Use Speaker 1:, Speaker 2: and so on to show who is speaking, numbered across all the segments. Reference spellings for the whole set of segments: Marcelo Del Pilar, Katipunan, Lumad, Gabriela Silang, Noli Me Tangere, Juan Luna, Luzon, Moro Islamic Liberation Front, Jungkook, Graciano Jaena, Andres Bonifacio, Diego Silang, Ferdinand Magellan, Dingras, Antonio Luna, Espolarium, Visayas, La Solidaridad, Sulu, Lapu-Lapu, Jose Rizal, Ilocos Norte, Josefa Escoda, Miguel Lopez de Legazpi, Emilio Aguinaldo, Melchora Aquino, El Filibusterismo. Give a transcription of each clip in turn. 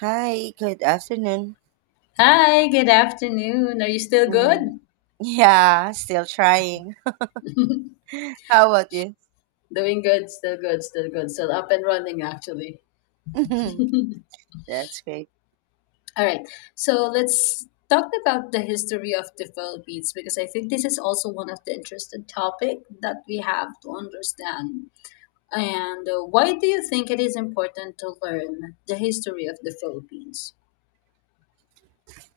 Speaker 1: Hi, good afternoon.
Speaker 2: Hi, good afternoon. Are you still
Speaker 1: Mm,
Speaker 2: good?
Speaker 1: yeah, still trying. How about you?
Speaker 2: Doing good, still good, still good, still up and running actually.
Speaker 1: That's great.
Speaker 2: All right, so let's talk about the history of the Philippines because I think this is also one of the interesting topic that we have to understand. And why do you think it is important to learn the history of the Philippines?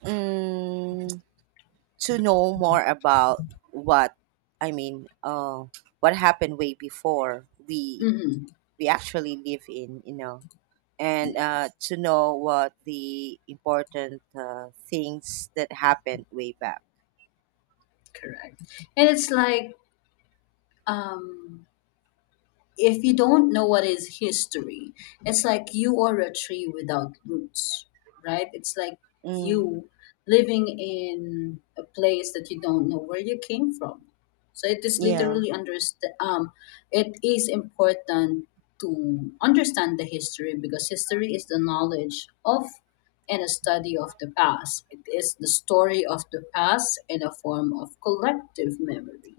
Speaker 1: Mm, to know more about what I mean, uh, what happened way before we
Speaker 2: Mm-hmm.
Speaker 1: we actually live in, and
Speaker 2: Yeah,
Speaker 1: uh, to know what the important things that happened way back.
Speaker 2: correct. And it's like, um, if you don't know what is history, it's like you are a tree without roots, right? It's like
Speaker 1: Mm,
Speaker 2: you living in a place that you don't know where you came from. So it is
Speaker 1: yeah.
Speaker 2: literally understand. It is important to understand the history because history is the knowledge of and a study of the past. It is the story of the past in a form of collective memory.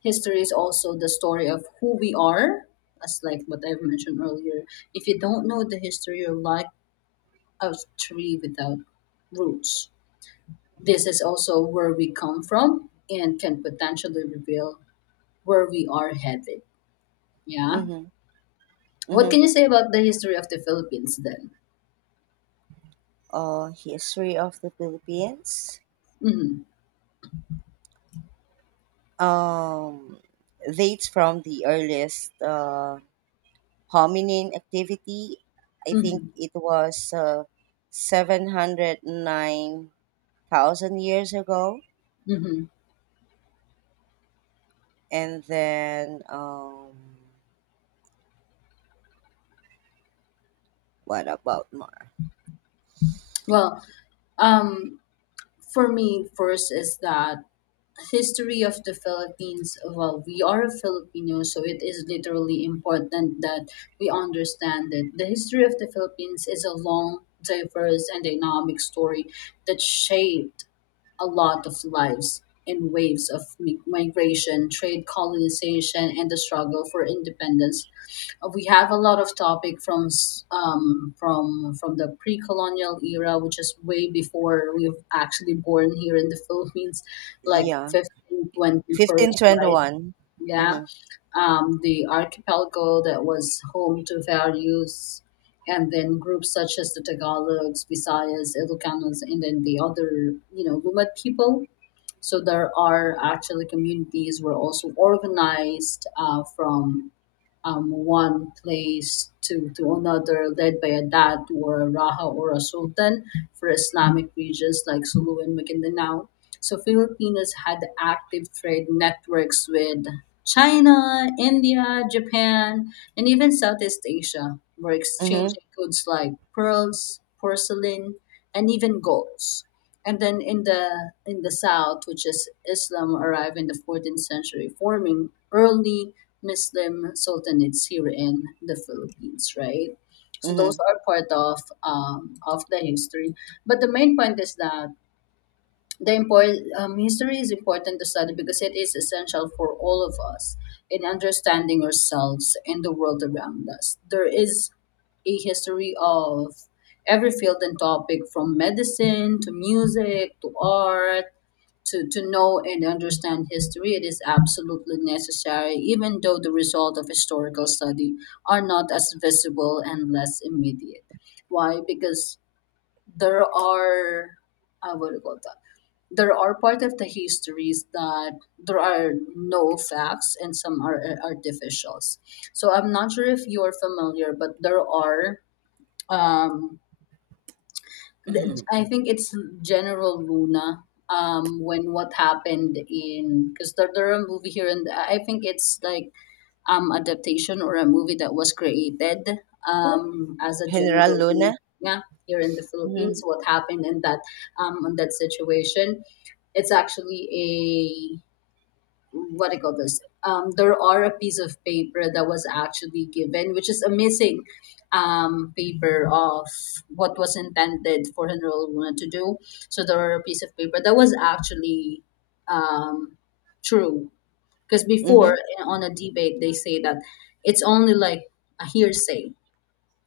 Speaker 2: History is also the story of who we are, as like what I've mentioned earlier. If you don't know the history, you're like a tree without roots. This is also where we come from and can potentially reveal where we are headed. Yeah.
Speaker 1: Mm-hmm.
Speaker 2: What
Speaker 1: Mm-hmm.
Speaker 2: can you say about the history of the Philippines then?
Speaker 1: History of the Philippines.
Speaker 2: hmm
Speaker 1: um, Dates from the earliest hominin activity. I think
Speaker 2: hmm
Speaker 1: it was 709,000 years ago.
Speaker 2: hmm
Speaker 1: And then, what about more?
Speaker 2: well, um for me first is that history of the Philippines. Well, we are a Filipino, so it is literally important that we understand that the history of the Philippines is a long, diverse, and dynamic story that shaped a lot of lives in waves of migration, trade, colonization, and the struggle for independence. We have a lot of topic from from the pre-colonial era, which is way before we've actually born here in the Philippines, like
Speaker 1: Yeah,
Speaker 2: 15 21st, right?
Speaker 1: 1521.
Speaker 2: Yeah,
Speaker 1: Mm-hmm.
Speaker 2: the archipelago that was home to values, and then groups such as the Tagalogs, Visayas, Ilocanos, and then the other, you know, Lumad people. So there are actually communities were also organized from one place to another, led by a dat or a raja or a sultan for Islamic regions like Sulu and Maguindanao. So Filipinos had active trade networks with China, India, Japan, and even Southeast Asia were
Speaker 1: Mm-hmm.
Speaker 2: exchanging goods like pearls, porcelain, and even golds. And then in the south, which is Islam, arrived in the 14th century, forming early Muslim sultanates here in the Philippines, right? So those
Speaker 1: Mm-hmm.
Speaker 2: are part of the history. But the main point is that history is important to study because it is essential for all of us in understanding ourselves and the world around us. There is a history of every field and topic from medicine to music to art. To know and understand history, it is absolutely necessary, even though the result of historical study are not as visible and less immediate. Why? Because there are, what do you call that? There are part of the histories that there are no facts and some are artificials. So I'm not sure if you are familiar, but there are um, the- I think it's General Luna. When what happened in, because there are a movie here and I think it's like adaptation or a movie that was created as a
Speaker 1: General
Speaker 2: General Luna.
Speaker 1: Luna.
Speaker 2: Yeah, here in the
Speaker 1: Mm-hmm.
Speaker 2: Philippines, what happened in that situation? It's actually, what do you call this? There are a piece of paper that was actually given, which is a missing paper of what was intended for General Luna to do. So there are a piece of paper that was actually um, true. Because before
Speaker 1: Mm-hmm.
Speaker 2: on a debate, they say that it's only like a hearsay,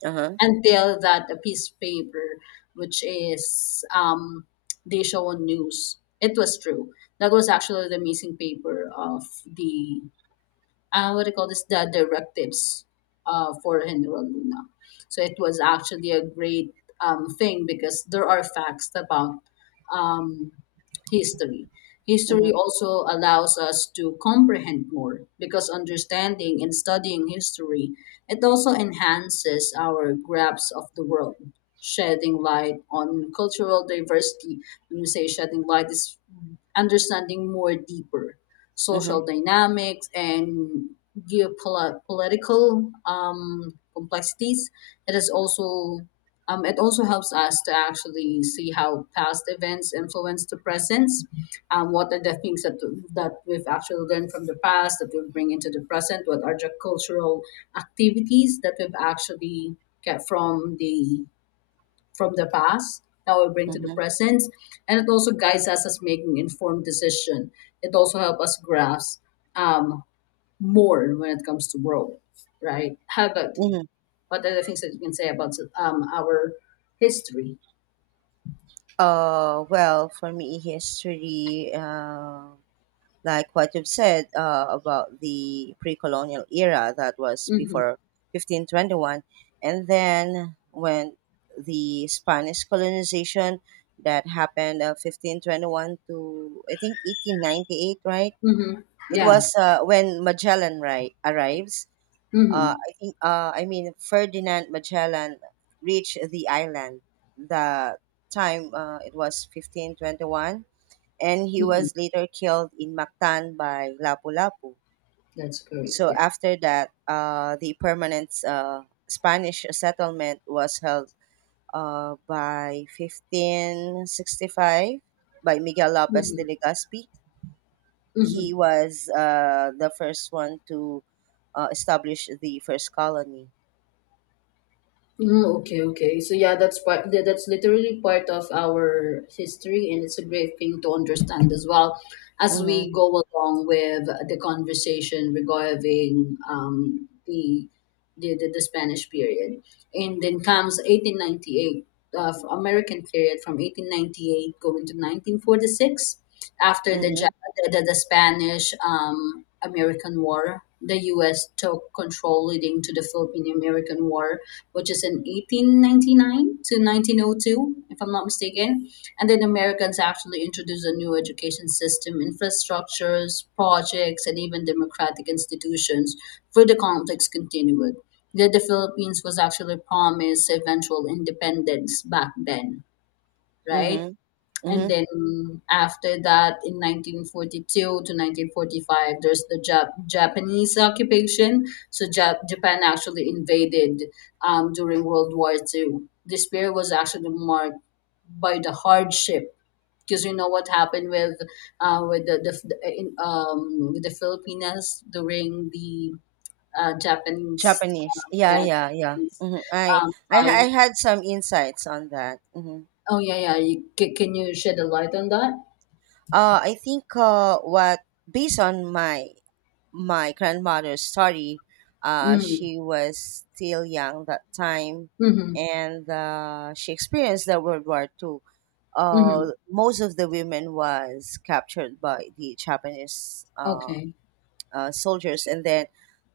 Speaker 1: Uh-huh.
Speaker 2: until that a piece of paper, which is they show on news, it was true that was actually the missing paper of the what do you call this, the directives for General Luna. So it was actually a great thing because there are facts about um, history.
Speaker 1: Mm-hmm.
Speaker 2: History also allows us to comprehend more because understanding and studying history, it also enhances our grasp of the world, shedding light on cultural diversity. When we say shedding light, is understanding more deeper
Speaker 1: Mm-hmm.
Speaker 2: social dynamics and geopolitical complexities. It is also it also helps us to actually see how past events influence the present. What are the things that we've actually learned from the past that we bring into the present? What are the cultural activities that we've actually get from the past that we bring to the
Speaker 1: Mm-hmm.
Speaker 2: present? And it also guides us as making informed decision. It also helps us grasp, um, more when it comes to world, right? How about you?
Speaker 1: Mm-hmm.
Speaker 2: What are the things that you can say about our history?
Speaker 1: Well, for me, history. Like what you've said about the pre-colonial era that was
Speaker 2: Mm-hmm,
Speaker 1: before 1521, and then when the Spanish colonization that happened 1521 to, I think, 1898, right?
Speaker 2: mm-hmm.
Speaker 1: It
Speaker 2: Yeah.
Speaker 1: was when Magellan, right, arrives.
Speaker 2: Mm-hmm,
Speaker 1: I think I mean Ferdinand Magellan reached the time. It was 1521, and he
Speaker 2: mm-hmm.
Speaker 1: was later killed in Mactan by Lapu-Lapu.
Speaker 2: That's great,
Speaker 1: So
Speaker 2: yeah.
Speaker 1: after that, the permanent Spanish settlement was held by 1565 by Miguel Lopez de
Speaker 2: Mm-hmm,
Speaker 1: Legazpi.
Speaker 2: mm-hmm.
Speaker 1: He was the first one to establish the first colony.
Speaker 2: Mm, okay, okay. So yeah, that's part. That's literally part of our history, and it's a great thing to understand as well as we
Speaker 1: Mm-hmm.
Speaker 2: go along with the conversation regarding the Spanish period, and then comes 1898 of American period from 1898 going to 1946, after the
Speaker 1: Mm-hmm.
Speaker 2: the Spanish American War. The U.S. took control leading to the Philippine American War, which is in 1899 to 1902, if I'm not mistaken. And then Americans actually introduced a new education system, infrastructures, projects, and even democratic institutions where the conflicts continued. That the Philippines was actually promised eventual independence back then, right?
Speaker 1: Mm-hmm.
Speaker 2: And
Speaker 1: Mm-hmm.
Speaker 2: then after that, in 1942 to 1945, there's the Japanese occupation. So Japan actually invaded during World War Two. This period was actually marked by the hardship because you know what happened with with the Filipinas during the Japanese
Speaker 1: Japanese. Yeah,
Speaker 2: yeah the
Speaker 1: yeah, yeah.
Speaker 2: Japanese
Speaker 1: Mm-hmm. I,
Speaker 2: um,
Speaker 1: I I
Speaker 2: time.
Speaker 1: had some insights on that. Mm-hmm.
Speaker 2: Oh yeah, yeah. You, can you shed a light on that?
Speaker 1: I think what Based on my grandmother's story,
Speaker 2: Mm.
Speaker 1: she was still young that time,
Speaker 2: Mm-hmm.
Speaker 1: and she experienced the World War Two.
Speaker 2: Mm-hmm.
Speaker 1: Most of the women was captured by the Japanese
Speaker 2: Okay.
Speaker 1: soldiers, and then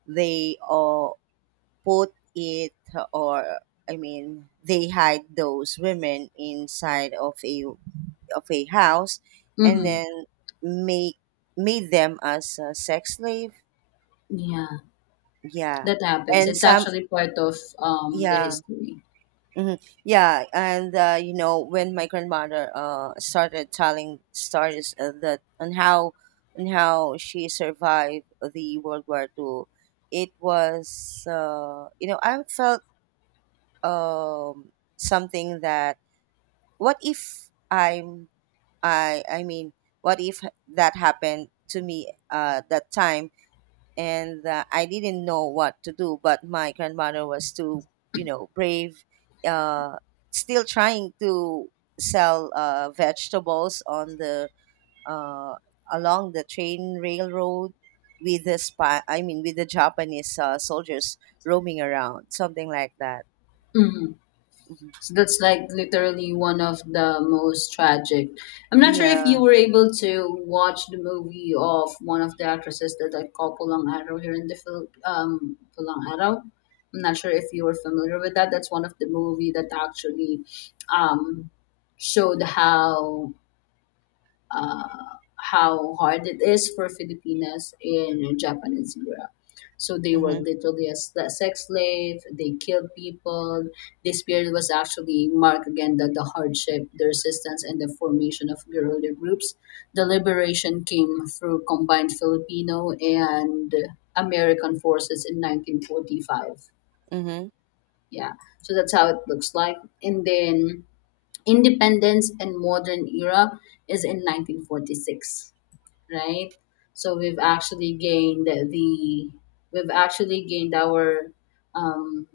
Speaker 1: they put it, or they hide those women inside of a house, and
Speaker 2: Mm-hmm.
Speaker 1: then make made them as a sex slave.
Speaker 2: Yeah,
Speaker 1: Yeah.
Speaker 2: that happens.
Speaker 1: And
Speaker 2: It's
Speaker 1: some
Speaker 2: actually part of the
Speaker 1: yeah.
Speaker 2: history.
Speaker 1: Mhm. Yeah, and you know, when my grandmother started telling stories that on how she survived the World War Two, it was, I felt um something that, what if I'm I mean, what if that happened to me that time? And I didn't know what to do, but my grandmother was too, you know, brave. Uh, Still trying to sell vegetables on the uh, along the train railroad with the spy. I mean, with the Japanese soldiers roaming around, something like that.
Speaker 2: Mm-hmm.
Speaker 1: Mhm.
Speaker 2: So that's like literally one of the most tragic. I'm not sure if
Speaker 1: Yeah.
Speaker 2: you were able to watch the movie of one of the actresses that I call Pulang Araw here in the Phil Pulang Araw. I'm not sure if you were familiar with that. That's one of the movie that actually um showed uh, how hard it is for Filipinas in Japanese era. So they were
Speaker 1: Mm-hmm.
Speaker 2: literally a sex slave. They killed people. This period was actually marked again that the hardship, the resistance, and the formation of guerrilla groups. The liberation came through combined Filipino and American forces in 1945.
Speaker 1: Mm-hmm.
Speaker 2: Yeah, so that's how it looks like. And then independence and modern era is in 1946, right? So we've actually gained our um,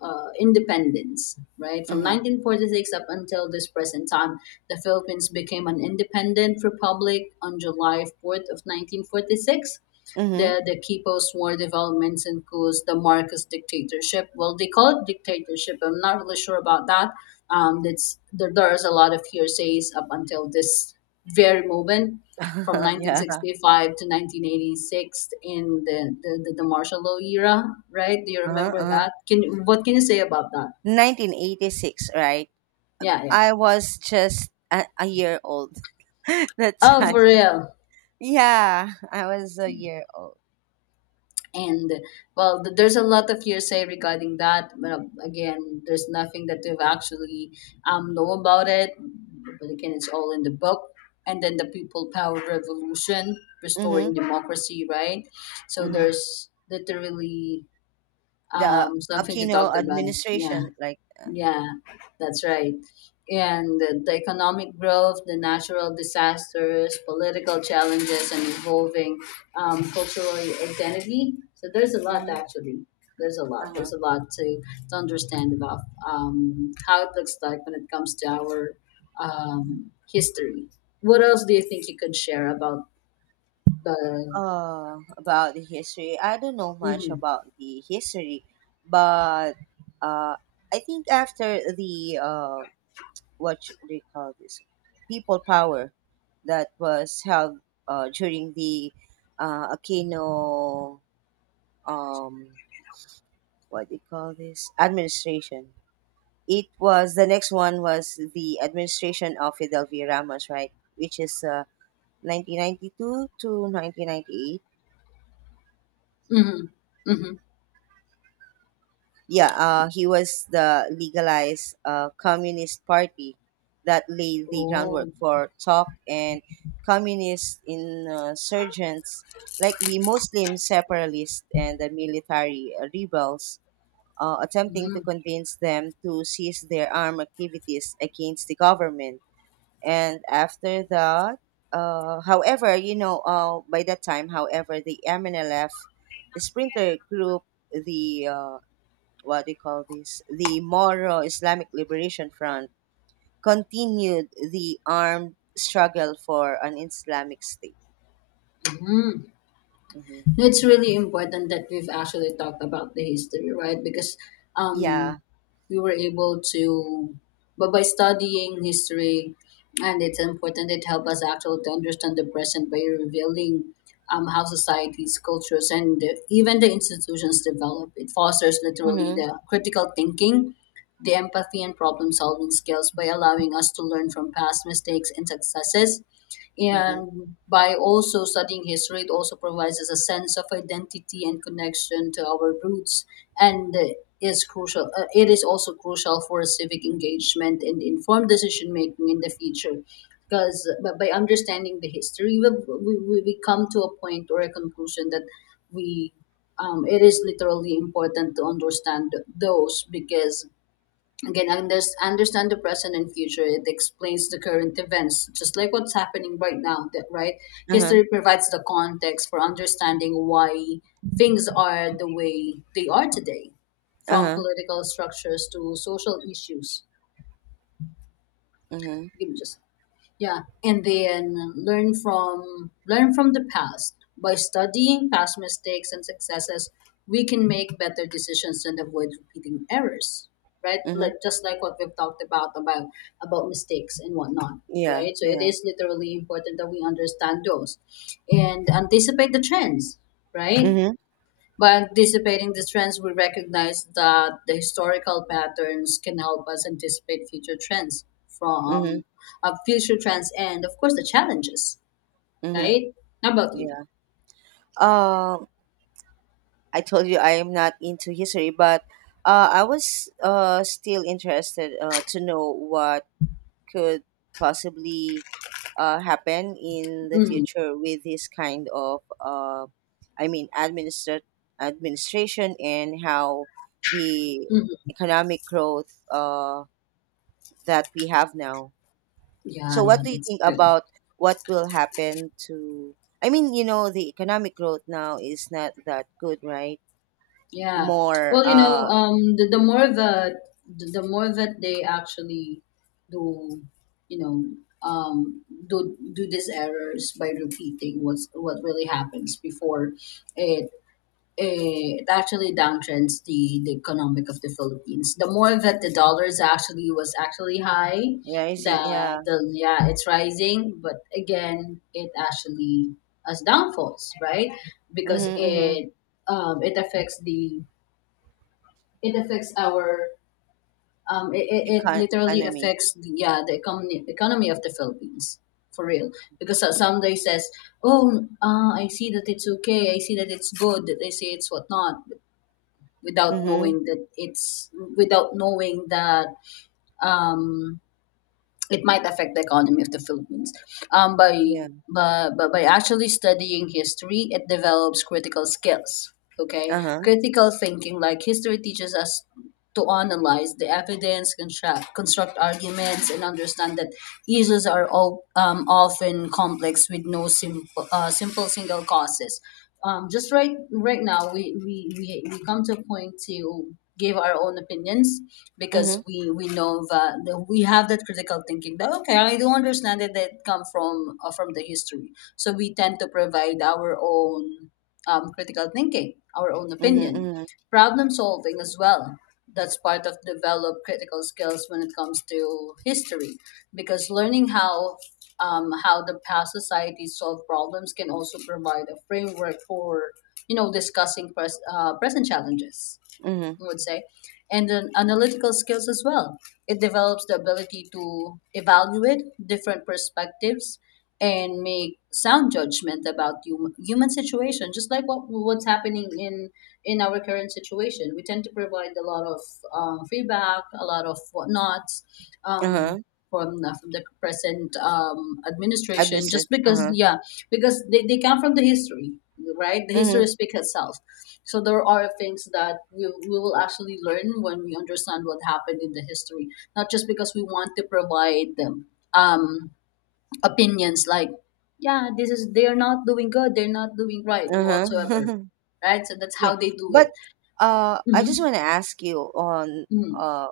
Speaker 2: independence, right? From
Speaker 1: Mm-hmm.
Speaker 2: 1946 up until this present time, the Philippines became an independent republic on July 4th of 1946.
Speaker 1: Mm-hmm.
Speaker 2: The Quipos War developments includes the Marcos dictatorship. Well, they call it dictatorship. I'm not really sure about that. That's there's a lot of hearsays up until this very moment, from
Speaker 1: yeah.
Speaker 2: 1965 to 1986 in the martial law era, right? Do you
Speaker 1: Uh-huh.
Speaker 2: remember
Speaker 1: Uh-huh.
Speaker 2: that? Can, what can you say about that?
Speaker 1: 1986, right?
Speaker 2: Yeah, yeah.
Speaker 1: I was just a year old that
Speaker 2: Oh, for
Speaker 1: time.
Speaker 2: real.
Speaker 1: Yeah, I was a year old.
Speaker 2: And well, there's a lot of hearsay regarding that, but again, there's nothing that we've actually know about it. But again, it's all in the book. And then the people power revolution, restoring
Speaker 1: Mm-hmm.
Speaker 2: democracy, right? So
Speaker 1: Mm-hmm.
Speaker 2: there's literally
Speaker 1: The
Speaker 2: something to talk
Speaker 1: Aquino
Speaker 2: about. Yeah.
Speaker 1: administration, like, yeah.
Speaker 2: Yeah, that's right. And the economic growth, the natural disasters, political challenges, and evolving cultural identity. So there's a lot
Speaker 1: Mm-hmm.
Speaker 2: actually. There's a lot.
Speaker 1: Uh-huh.
Speaker 2: There's a lot to understand about how it looks like when it comes to our history. What else do you think you could share about the?
Speaker 1: About the history, I don't know much
Speaker 2: Mm-hmm,
Speaker 1: about the history, but uh, I think after the what should they call this, people power, that was held during the Aquino, um, what do you call this, administration. It was the next one was the administration of Fidel V. Ramos, right? Which is 1992 to 1998.
Speaker 2: mm-hmm, mm-hmm.
Speaker 1: Yeah, he was the legalized Communist Party that laid the groundwork
Speaker 2: Oh,
Speaker 1: for talk, and communist insurgents like the Muslim separatists and the military rebels, attempting
Speaker 2: mm-hmm.
Speaker 1: to convince them to cease their armed activities against the government. And after that, however, you know, by that time, however, the MNLF sprinter group, the what do you call this? The Moro Islamic Liberation Front continued the armed struggle for an Islamic state. Hmm.
Speaker 2: It's really important that we've actually talked about the history, right? Because
Speaker 1: Yeah.
Speaker 2: um, we were able to, but by studying history, and it's important, it helped us actually to understand the present by revealing how societies, cultures, and even the institutions develop. It fosters literally
Speaker 1: Mm-hmm.
Speaker 2: the critical thinking, the empathy, and problem solving skills by allowing us to learn from past mistakes and successes.
Speaker 1: Mm-hmm.
Speaker 2: And by also studying history, it also provides us a sense of identity and connection to our roots, and is crucial it is also crucial for civic engagement and informed decision making in the future. Because but by understanding the history, we come to a point or a conclusion that we it is literally important to understand those because, again, understand the present and future. It explains the current events, just like what's happening right now, that, right?
Speaker 1: Uh-huh.
Speaker 2: History provides the context for understanding why things are the way they are today, from
Speaker 1: Uh-huh.
Speaker 2: political structures to social issues.
Speaker 1: Mm-hmm.
Speaker 2: Give me just yeah, and then learn from the past. By studying past mistakes and successes, we can make better decisions and avoid repeating errors. Right?
Speaker 1: Mm-hmm.
Speaker 2: Like just like what we've talked about mistakes and whatnot.
Speaker 1: Yeah.
Speaker 2: Right? So it
Speaker 1: Yeah.
Speaker 2: is literally important that we understand those and anticipate the trends. Right?
Speaker 1: Mm-hmm.
Speaker 2: By anticipating the trends, we recognize that the historical patterns can help us anticipate
Speaker 1: Mm-hmm.
Speaker 2: future trends and, of course, the challenges,
Speaker 1: Mm-hmm.
Speaker 2: right? How about you?
Speaker 1: Yeah. Um, I told you I am not into history, but I was still interested to know what could possibly happen in the
Speaker 2: hmm
Speaker 1: future with this kind of, I mean, administrat administration, and how the
Speaker 2: hmm
Speaker 1: economic growth that we have now. So,
Speaker 2: Yeah, yeah,
Speaker 1: what do you
Speaker 2: that's
Speaker 1: think
Speaker 2: good.
Speaker 1: about what will happen to? I mean, you know, the economic growth now is not that good, right?
Speaker 2: Yeah.
Speaker 1: More
Speaker 2: Well, the more that the more that they actually do, you know, do these errors by repeating what really happens before it it actually downtrends the economic of the Philippines. The more that the dollars actually was actually high,
Speaker 1: Rising, yeah.
Speaker 2: the yeah, it's rising, but again it actually has downfalls, right? Because
Speaker 1: Mm-hmm, mm-hmm.
Speaker 2: it affects the it affects our it
Speaker 1: Econ-
Speaker 2: literally
Speaker 1: economy.
Speaker 2: affects yeah, the economy of the Philippines for real, because somebody says, oh, I see that it's okay, I see that it's good that they say it's whatnot, without
Speaker 1: Mm-hmm.
Speaker 2: knowing that it's, without knowing that um, it might affect the economy of the Philippines. Um, by,
Speaker 1: Yeah.
Speaker 2: by actually studying history, it develops critical skills. Okay,
Speaker 1: Uh-huh.
Speaker 2: critical thinking, like history, teaches us to analyze the evidence, construct arguments, and understand that issues are all, often complex with no simple single causes. Just right now, we come to a point to give our own opinions, because
Speaker 1: Mm-hmm.
Speaker 2: we know that we have that critical thinking that, okay, I do understand that that come from the history, so we tend to provide our own, critical thinking, our own
Speaker 1: Mm-hmm.
Speaker 2: opinion.
Speaker 1: Mm-hmm.
Speaker 2: Problem solving as well. That's part of develop critical skills when it comes to history, because learning how the past societies solve problems can also provide a framework for, discussing present challenges,
Speaker 1: Mhm.
Speaker 2: I would say. And then analytical skills as well. It develops the ability to evaluate different perspectives and make sound judgment about human situation, just like what's happening in our current situation. We tend to provide a lot of, feedback, a lot of whatnots.
Speaker 1: Uh-huh.
Speaker 2: Um, from the present, administration,
Speaker 1: Admissi
Speaker 2: just because,
Speaker 1: Uh-huh.
Speaker 2: yeah, because they come from the history, right? The history
Speaker 1: Mhm.
Speaker 2: speaks itself. So there are things that we will actually learn when we understand what happened in the history, not just because we want to provide them, um, opinions like, yeah, this is they are not doing good, they're not doing right, and whatsoever,
Speaker 1: Uh-huh.
Speaker 2: right? So that's how
Speaker 1: Yeah.
Speaker 2: they do
Speaker 1: But
Speaker 2: it.
Speaker 1: I just
Speaker 2: hmm
Speaker 1: want to ask you
Speaker 2: hmm
Speaker 1: uh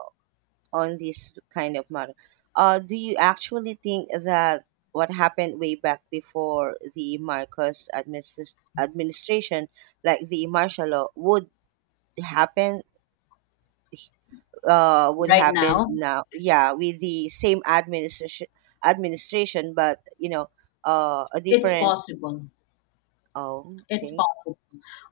Speaker 1: on this kind of matter. Do you actually think that what happened way back before the Marcos administration, like the martial law, happen would
Speaker 2: Right
Speaker 1: happen
Speaker 2: now,
Speaker 1: now, yeah, with the same administration, but, you know, a
Speaker 2: it's
Speaker 1: different?
Speaker 2: possible.
Speaker 1: Oh,
Speaker 2: It's
Speaker 1: okay.
Speaker 2: possible.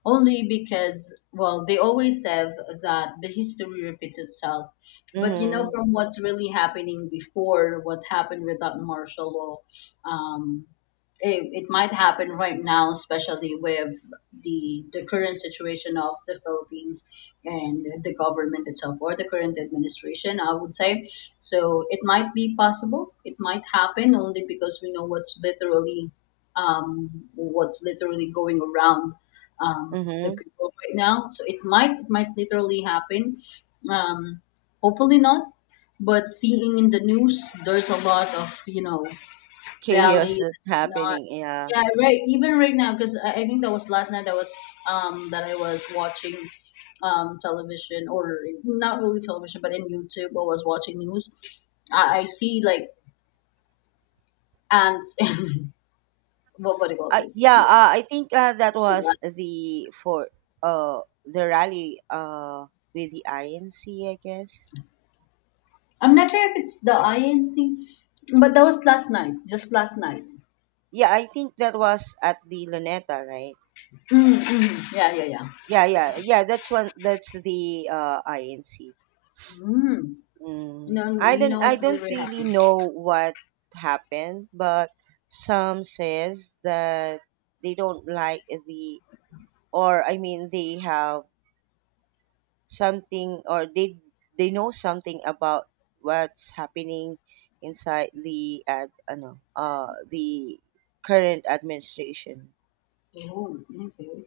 Speaker 2: Only because, well, they always say that the history repeats itself. But
Speaker 1: Mm-hmm.
Speaker 2: from what's really happening before, what happened without martial law, it might happen right now, especially with the current situation of the Philippines and the government itself, or the current administration, I would say. So it might be possible. It might happen only because we know what's literally going around, the
Speaker 1: Mm-hmm.
Speaker 2: people right now. So it might literally happen. Um, hopefully not. But seeing in the news, there's a lot of,
Speaker 1: Chaos
Speaker 2: rallies
Speaker 1: that's
Speaker 2: and whatnot.
Speaker 1: happening. Yeah.
Speaker 2: Yeah, right. Even right now, because I think that was last night. That was, that I was watching, television, or not really television, but in YouTube, I was watching news. I see like ants and what do you call this?
Speaker 1: Yeah. I think that was the for the rally with the INC, I guess.
Speaker 2: I'm not sure if it's the INC, but that was last night, just last night.
Speaker 1: Yeah, I think that was at the Luneta, right?
Speaker 2: Mm, mm, yeah, yeah, yeah.
Speaker 1: Yeah, yeah, yeah. That's one. That's the INC.
Speaker 2: Mm. You
Speaker 1: Mm.
Speaker 2: know, you know
Speaker 1: I
Speaker 2: what's
Speaker 1: don't
Speaker 2: really
Speaker 1: really
Speaker 2: happy.
Speaker 1: know what happened, but some says that they don't like the, or they have something, or they know something about what's happening inside the ad, ano, the current administration.
Speaker 2: Oh, okay.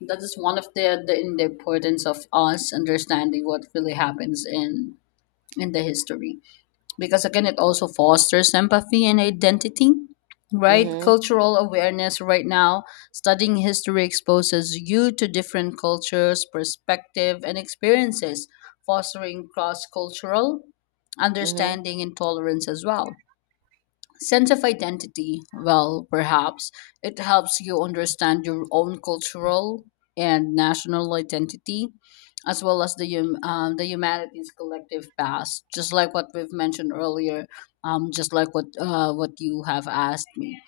Speaker 2: That is one of the in the importance of us understanding what really happens in the history. Because again it also fosters empathy and identity, right?
Speaker 1: Mhm.
Speaker 2: Cultural awareness right now. Studying history exposes you to different cultures perspective and experiences, fostering cross-cultural
Speaker 1: Mhm.
Speaker 2: understanding and tolerance as well. Sense of identity, well, perhaps it helps you understand your own cultural and national identity, as well as the humanity's collective past. Just like what we've mentioned earlier, just like what you have asked me,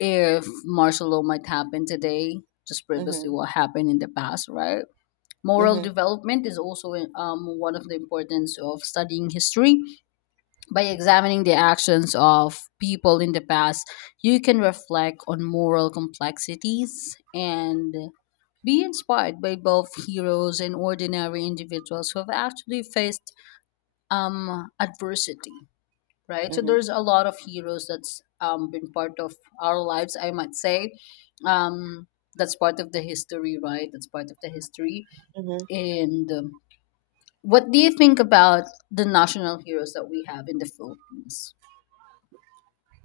Speaker 2: if martial law might happen today, just previously
Speaker 1: Mhm.
Speaker 2: what happened in the past, right? Moral
Speaker 1: Mhm.
Speaker 2: development is also, one of the importance of studying history. By examining the actions of people in the past, you can reflect on moral complexities and be inspired by both heroes and ordinary individuals who have actually faced, adversity, right? So
Speaker 1: Mhm.
Speaker 2: there's a lot of heroes that's, been part of our lives, I might say. Um, that's part of the history, right? That's part of the history.
Speaker 1: Mhm.
Speaker 2: And, what do you think about the national heroes that we have in the Philippines?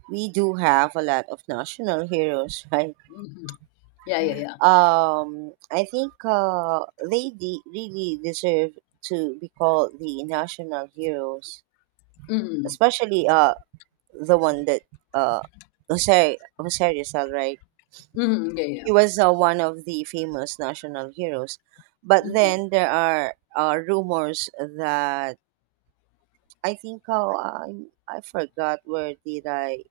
Speaker 1: We do have a lot of national heroes, right?
Speaker 2: Mhm. Yeah, yeah, yeah.
Speaker 1: I think really deserve to be called the national heroes,
Speaker 2: Mm,
Speaker 1: especially the one that uh Jose Rizal, right?
Speaker 2: mm, yeah, yeah.
Speaker 1: He was one of the famous national heroes. But
Speaker 2: Mm,
Speaker 1: then there are rumors that, I think, oh, I forgot where did I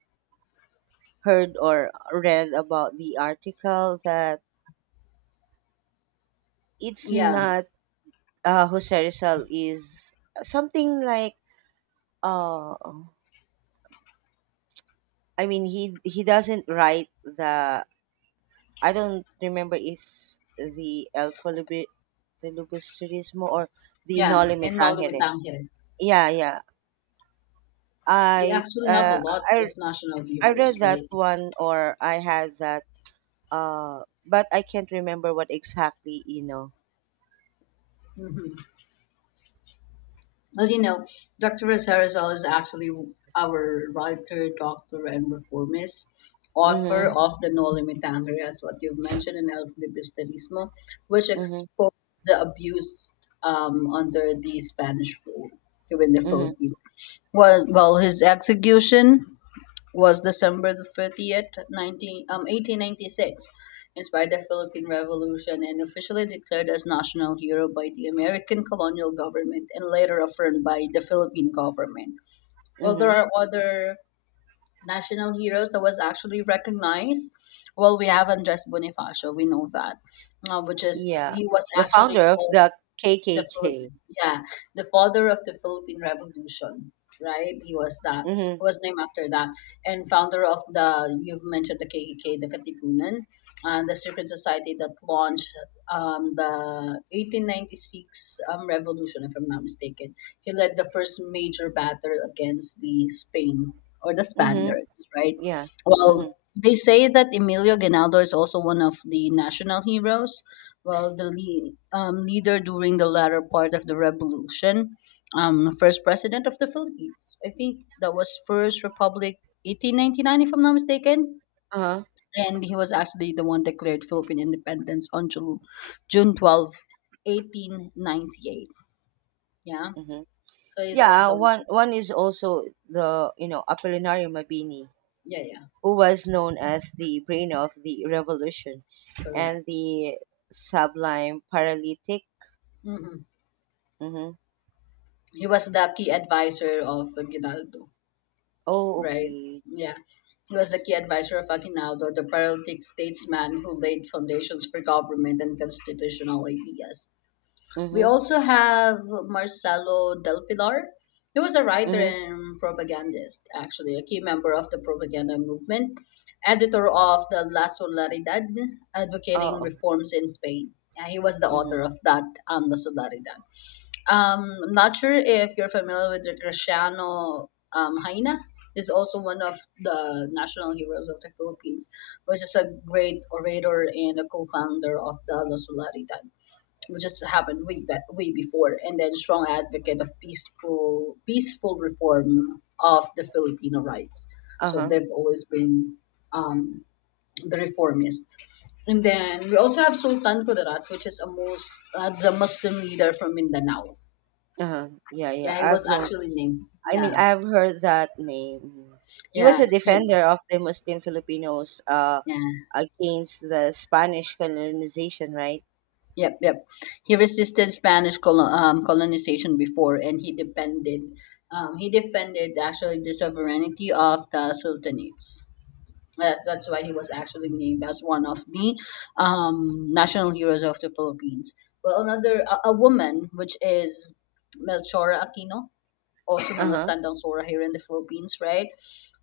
Speaker 1: heard or read about the article that, it's
Speaker 2: yeah,
Speaker 1: not Jose Rizal is something like uh he doesn't write the, I don't remember if the El Folubi- Filibusterismo or the
Speaker 2: yeah.
Speaker 1: Noli Me
Speaker 2: And Nolumi
Speaker 1: Tangere.
Speaker 2: Tanhere.
Speaker 1: Yeah, yeah,
Speaker 2: We
Speaker 1: I
Speaker 2: actually have a
Speaker 1: uh,
Speaker 2: lot
Speaker 1: I
Speaker 2: of national
Speaker 1: I
Speaker 2: heroes,
Speaker 1: read that
Speaker 2: right?
Speaker 1: one, or I had that, but I can't remember what exactly, you know.
Speaker 2: hmm Well, Dr. Rosarizal is actually our writer, doctor, and reformist, author
Speaker 1: Mhm.
Speaker 2: of the No Limit Tanhere, as what you've mentioned, in El Filibusterismo, which
Speaker 1: Mhm.
Speaker 2: exposed the abuse, under the Spanish rule here in the
Speaker 1: Mhm.
Speaker 2: Philippines. Was, well, his execution was December the 30th, 1896, inspired the Philippine Revolution and officially declared as national hero by the American colonial government and later affirmed by the Philippine government. Well, there
Speaker 1: Mhm.
Speaker 2: are other national heroes that was actually recognized. Well, we have Andres Bonifacio, we know that,
Speaker 1: Yeah.
Speaker 2: he was
Speaker 1: The
Speaker 2: actually
Speaker 1: founder of
Speaker 2: called
Speaker 1: the
Speaker 2: the
Speaker 1: KKK.
Speaker 2: Philippine, yeah, the father of the Philippine Revolution, right? He was that he
Speaker 1: Mhm.
Speaker 2: was named after that, and founder of the, you've mentioned, the KKK, the Katipunan, and the secret society that launched, the 1896, revolution, if I'm not mistaken. He led the first major battle against the Spain or the
Speaker 1: Mhm.
Speaker 2: Spaniards, right?
Speaker 1: Yeah. Mhm.
Speaker 2: Well. They say that Emilio Ginaldo is also one of the national heroes. Well, the leader during the latter part of the revolution, first president of the Philippines, I think that was first republic, 1899, if I'm not mistaken.
Speaker 1: Uh-huh.
Speaker 2: And he was actually the one declared Philippine independence on June twelfth, eighteen 1898, yeah,
Speaker 1: Mhm.
Speaker 2: so he was
Speaker 1: Yeah,
Speaker 2: the.
Speaker 1: one is also the, you know, Apolinario Mabini,
Speaker 2: Yeah, yeah,
Speaker 1: who was known as the brain of the revolution and
Speaker 2: correct.
Speaker 1: the sublime paralytic.
Speaker 2: hmm
Speaker 1: Mhm.
Speaker 2: he was the key advisor of Aguinaldo.
Speaker 1: Oh,
Speaker 2: Right.
Speaker 1: okay.
Speaker 2: Yeah. He was the key advisor of Aguinaldo, the paralytic statesman who laid foundations for government and constitutional ideas. We
Speaker 1: Mm-hmm.
Speaker 2: also have Marcelo Del Pilar. He was a writer
Speaker 1: Mm-hmm.
Speaker 2: and propagandist, actually, a key member of the propaganda movement, editor of the La Solidaridad, advocating
Speaker 1: Oh.
Speaker 2: reforms in Spain. Yeah, he was the
Speaker 1: Mm-hmm.
Speaker 2: author of that, La Solidaridad. I'm not sure if you're familiar with the Graciano, hyena. He's also one of the national heroes of the Philippines, which is a great orator and a co-founder of the La Solaridad, which just happened way back, way before, and then strong advocate of peaceful reform of the Filipino rights. So
Speaker 1: Uh-huh.
Speaker 2: they've always been, um, the reformist. And then we also have Sultan Kudarat, which is a most, the Muslim leader from Mindanao.
Speaker 1: Uh-huh. Yeah, yeah.
Speaker 2: Yeah, it
Speaker 1: I've
Speaker 2: was
Speaker 1: known.
Speaker 2: actually named.
Speaker 1: I
Speaker 2: Yeah,
Speaker 1: mean, I've heard that name. Mhm. He was
Speaker 2: yeah,
Speaker 1: a
Speaker 2: he,
Speaker 1: defender of the Muslim Filipinos
Speaker 2: yeah,
Speaker 1: against the Spanish colonization, right?
Speaker 2: yep, yep. He resisted Spanish colonization before, and he defended. He defended actually the sovereignty of the sultanates. That's why he was actually named as one of the, national heroes of the Philippines. Well, another, a woman, which is Melchora Aquino, also known as
Speaker 1: Uh-huh.
Speaker 2: Tandang Sora here in the Philippines, right?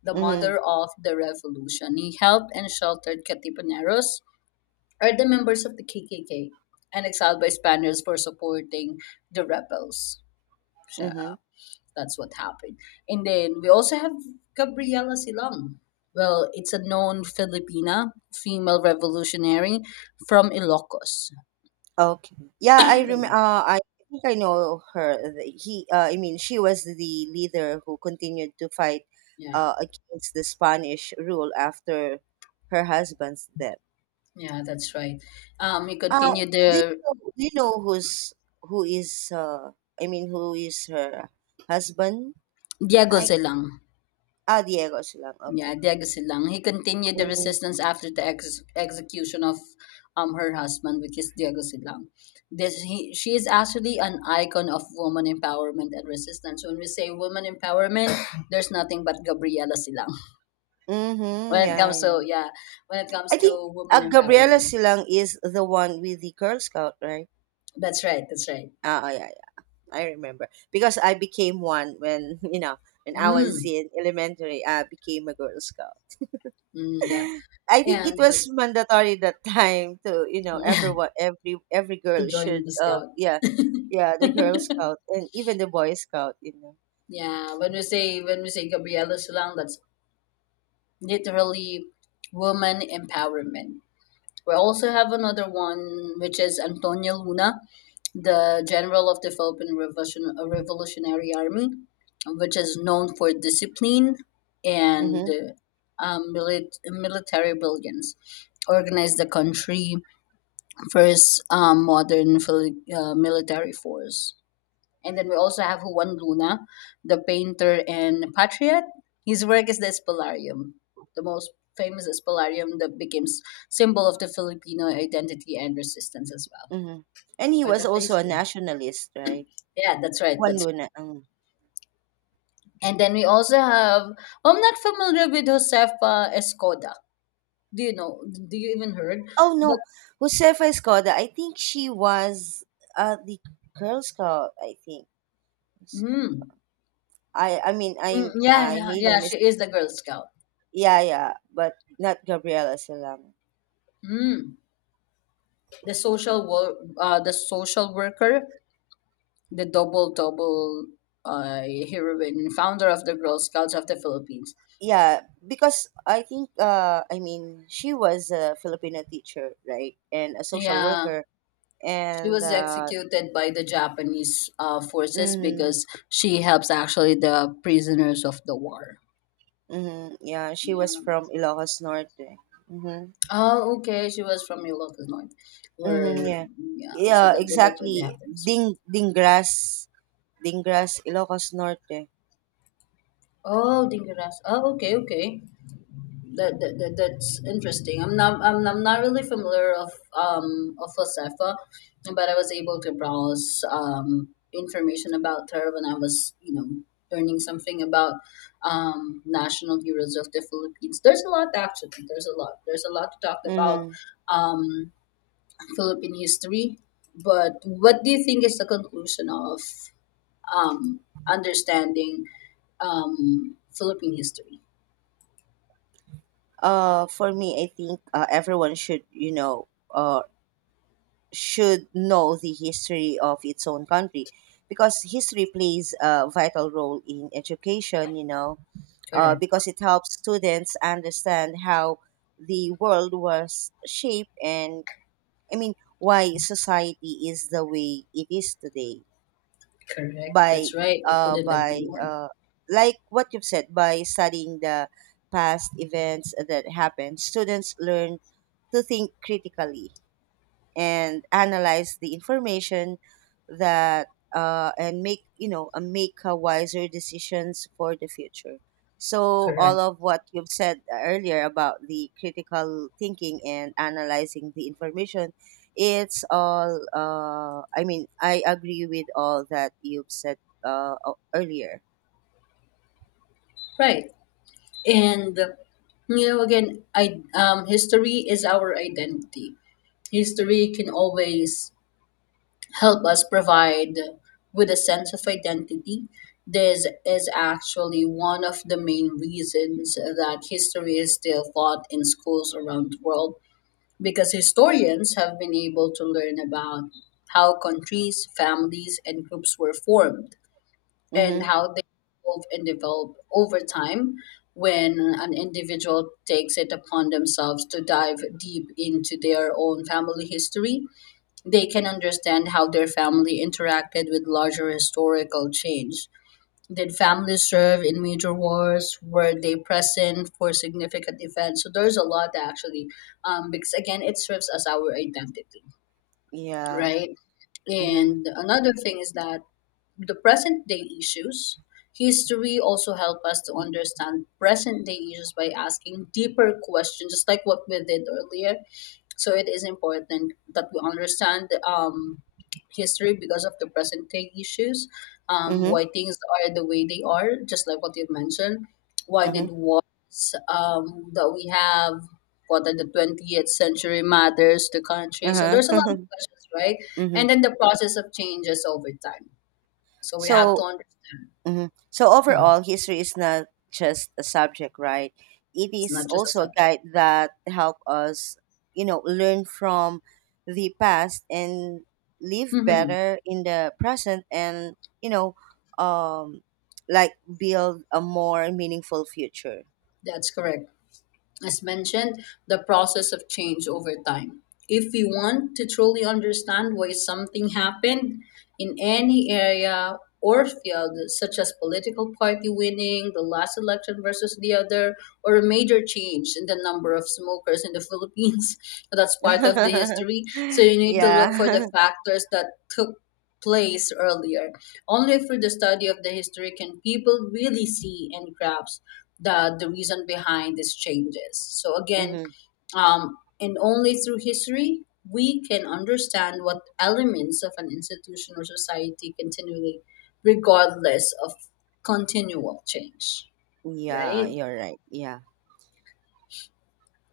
Speaker 2: The
Speaker 1: Mm-hmm.
Speaker 2: mother of the revolution. He helped and sheltered Katipuneros, or the members of the KKK, and exiled by Spaniards for supporting the rebels. So
Speaker 1: Mm-hmm.
Speaker 2: that's what happened. And then we also have Gabriela Silang. Well, it's a known Filipina female revolutionary from Ilocos.
Speaker 1: Okay. Yeah, I think I know her. She was the leader who continued to fight
Speaker 2: Yeah,
Speaker 1: against the Spanish rule after her husband's death.
Speaker 2: yeah, that's right. We
Speaker 1: Uh,
Speaker 2: continue
Speaker 1: do you
Speaker 2: the
Speaker 1: know, do you know who's who is uh who is her husband?
Speaker 2: Diego
Speaker 1: I
Speaker 2: Zelang.
Speaker 1: ah Diego Silang. Okay.
Speaker 2: Yeah, Diego Silang. He continued the
Speaker 1: Mm.
Speaker 2: resistance after the execution of, her husband, which is Diego Silang. This, she is actually an icon of woman empowerment and resistance. When we say woman empowerment, there's nothing but Gabriela Silang.
Speaker 1: Hmm.
Speaker 2: When it
Speaker 1: Yeah,
Speaker 2: comes
Speaker 1: yeah.
Speaker 2: to, yeah, when it comes
Speaker 1: I think
Speaker 2: to woman
Speaker 1: Gabriela
Speaker 2: empowerment,
Speaker 1: Silang is the one with the Girl Scout, right?
Speaker 2: that's right, that's right.
Speaker 1: Ah, ah, yeah, yeah. I remember because I became one when, you know, when I was
Speaker 2: Mm,
Speaker 1: in elementary. I became a Girl Scout.
Speaker 2: mm, yeah,
Speaker 1: I think it
Speaker 2: and
Speaker 1: was mandatory that time to, you know, everyone, every
Speaker 2: to
Speaker 1: girl
Speaker 2: join
Speaker 1: should
Speaker 2: the scout.
Speaker 1: yeah, yeah, the Girl Scout, and even the Boy Scout, you know.
Speaker 2: Yeah, when we say Gabriela Silang, that's literally woman empowerment. We also have another one, which is Antonio Luna, the general of the Philippine Revolution, Revolutionary Army, which is known for discipline and
Speaker 1: Mm-hmm,
Speaker 2: military brilliance. Organized the country first, modern military force. And then we also have Juan Luna, the painter and patriot. His work is the Espolarium, the most famous Espolarium that became symbol of the Filipino identity and resistance as well.
Speaker 1: mm-hmm. And he
Speaker 2: Part
Speaker 1: was
Speaker 2: of the
Speaker 1: also a
Speaker 2: history.
Speaker 1: nationalist, right?
Speaker 2: Yeah, that's right.
Speaker 1: Juan
Speaker 2: That's
Speaker 1: Luna.
Speaker 2: right. And then we also have. I'm not familiar with Josefa Escoda. Do you know? Do you even heard?
Speaker 1: Oh,
Speaker 2: But
Speaker 1: no. Josefa Escoda, I think she was the Girl Scout, I think.
Speaker 2: mm,
Speaker 1: I I mean I
Speaker 2: yeah,
Speaker 1: I
Speaker 2: yeah,
Speaker 1: made a
Speaker 2: yeah,
Speaker 1: mistake,
Speaker 2: she is the Girl Scout.
Speaker 1: yeah, yeah, but not Gabriela Salam.
Speaker 2: Mm, the social work, the social worker the double double uh, heroine, founder of the Girl Scouts of the Philippines.
Speaker 1: Yeah, because I think she was a Filipino teacher, right, and a social
Speaker 2: Yeah,
Speaker 1: worker,
Speaker 2: she
Speaker 1: and
Speaker 2: was
Speaker 1: uh.
Speaker 2: executed by the Japanese forces
Speaker 1: Mm,
Speaker 2: because she helps actually the prisoners of the war.
Speaker 1: mm, yeah, she was
Speaker 2: Yeah.
Speaker 1: from Ilocos Norte. Mm-hmm,
Speaker 2: Oh, okay. She was from Ilocos North,
Speaker 1: mm-hmm,
Speaker 2: where
Speaker 1: yeah,
Speaker 2: yeah. So
Speaker 1: yeah,
Speaker 2: that's
Speaker 1: exactly,
Speaker 2: what happens.
Speaker 1: Dingras, Dingras, Ilocos Norte.
Speaker 2: Oh, Dingaras. Oh, okay, okay. That's interesting. I'm not really familiar of Josefa, but I was able to browse information about her when I was learning something about national heroes of the Philippines. There's a lot actually. There's a lot. There's a lot to talk about
Speaker 1: Mm-hmm.
Speaker 2: um Philippine history. But what do you think is the conclusion of um understanding Philippine history?
Speaker 1: For me, I think, everyone should, you know, uh should know the history of its own country, because history plays a vital role in education, you know,
Speaker 2: Correct.
Speaker 1: because it helps students understand how the world was shaped, and, I mean, why society is the way it is today.
Speaker 2: Correct.
Speaker 1: By
Speaker 2: That's right. I couldn't
Speaker 1: by
Speaker 2: agree more.
Speaker 1: Like what you've said, by studying the past events that happened, students learn to think critically and analyze the information that and make, you know, make wiser decisions for the future. So all
Speaker 2: Correct.
Speaker 1: of what you've said earlier about the critical thinking and analyzing the information, it's all, I agree with all that you've said earlier.
Speaker 2: Right. And I history is our identity. History can always help us provide with a sense of identity. This is actually one of the main reasons that history is still taught in schools around the world because historians have been able to learn about how countries, families, and groups were formed, and
Speaker 1: Mm-hmm.
Speaker 2: how they evolve and develop over time. When an individual takes it upon themselves to dive deep into their own family history, they can understand how their family interacted with larger historical change. Did families serve in major wars? Were they present for significant events? So there's a lot actually, because again it serves as our identity,
Speaker 1: Yeah.
Speaker 2: right?
Speaker 1: Mm-hmm.
Speaker 2: And another thing is that the present day issues. History also help us to understand present day issues by asking deeper questions, just like what we did earlier. So it is important that we understand history because of the present day issues,
Speaker 1: Mm-hmm.
Speaker 2: why things are the way they are, just like what you mentioned. Why
Speaker 1: Mm-hmm.
Speaker 2: did wars that we have, what are the 20th century matters to country? So there's a lot of
Speaker 1: Uh-huh.
Speaker 2: questions, right?
Speaker 1: mm-hmm.
Speaker 2: And then the process of changes over time. So we have to
Speaker 1: So
Speaker 2: understand.
Speaker 1: hmm so
Speaker 2: Mhm.
Speaker 1: overall, history is not just a subject, right? It
Speaker 2: It's
Speaker 1: is
Speaker 2: not just a
Speaker 1: also a
Speaker 2: subject.
Speaker 1: guide that help us, you know, learn from the past and live
Speaker 2: Mhm.
Speaker 1: better in the present, and, you know, um, like build a more meaningful future.
Speaker 2: That's correct. As mentioned, the process of change over time. If we want to truly understand why something happened in any area or field, such as political party winning, the last election versus the other, or a major change in the number of smokers in the Philippines, that's part of the history. So you need to look for the
Speaker 1: yeah.
Speaker 2: factors that took place earlier. Only through the study of the history can people really see and grasp the reason behind these changes. So again,
Speaker 1: hmm
Speaker 2: and only through history we can understand what elements of an institution or society continually, regardless of continual change,
Speaker 1: yeah,
Speaker 2: right?
Speaker 1: you're right. Yeah.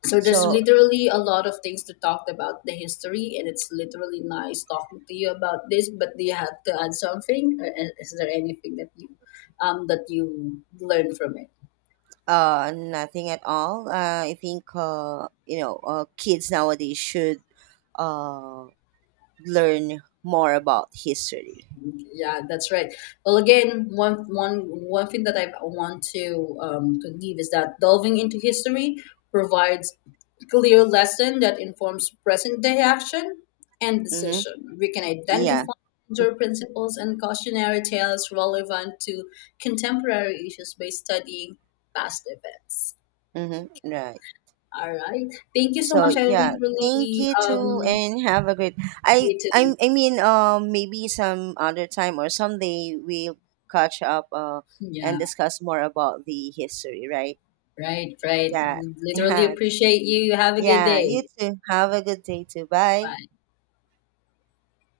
Speaker 2: So there's
Speaker 1: So
Speaker 2: literally a lot of things to talk about the history, and it's literally nice talking to you about this. But do you have to add something, or is there anything that you learned from it?
Speaker 1: Nothing at all. I think, you know, kids nowadays should uh learn more about history.
Speaker 2: Yeah, that's right. Well, again, one thing that I want to leave is that delving into history provides clear lesson that informs present day action and
Speaker 1: Mm-hmm.
Speaker 2: decision. We can
Speaker 1: Yeah.
Speaker 2: identify major principles and cautionary tales relevant to contemporary issues by studying past events.
Speaker 1: Mm-hmm. Right.
Speaker 2: All right. Thank you so
Speaker 1: So
Speaker 2: much. I
Speaker 1: yeah, thank
Speaker 2: literally
Speaker 1: you too, and have a great. I
Speaker 2: you
Speaker 1: I
Speaker 2: too.
Speaker 1: I mean, maybe some other time or someday we'll catch up. And
Speaker 2: Yeah,
Speaker 1: discuss more about the history, right?
Speaker 2: right, right.
Speaker 1: Yeah.
Speaker 2: Literally
Speaker 1: Yeah.
Speaker 2: appreciate you. You Have a good
Speaker 1: Yeah.
Speaker 2: day.
Speaker 1: You too. Have a good day too. Bye.
Speaker 2: Bye.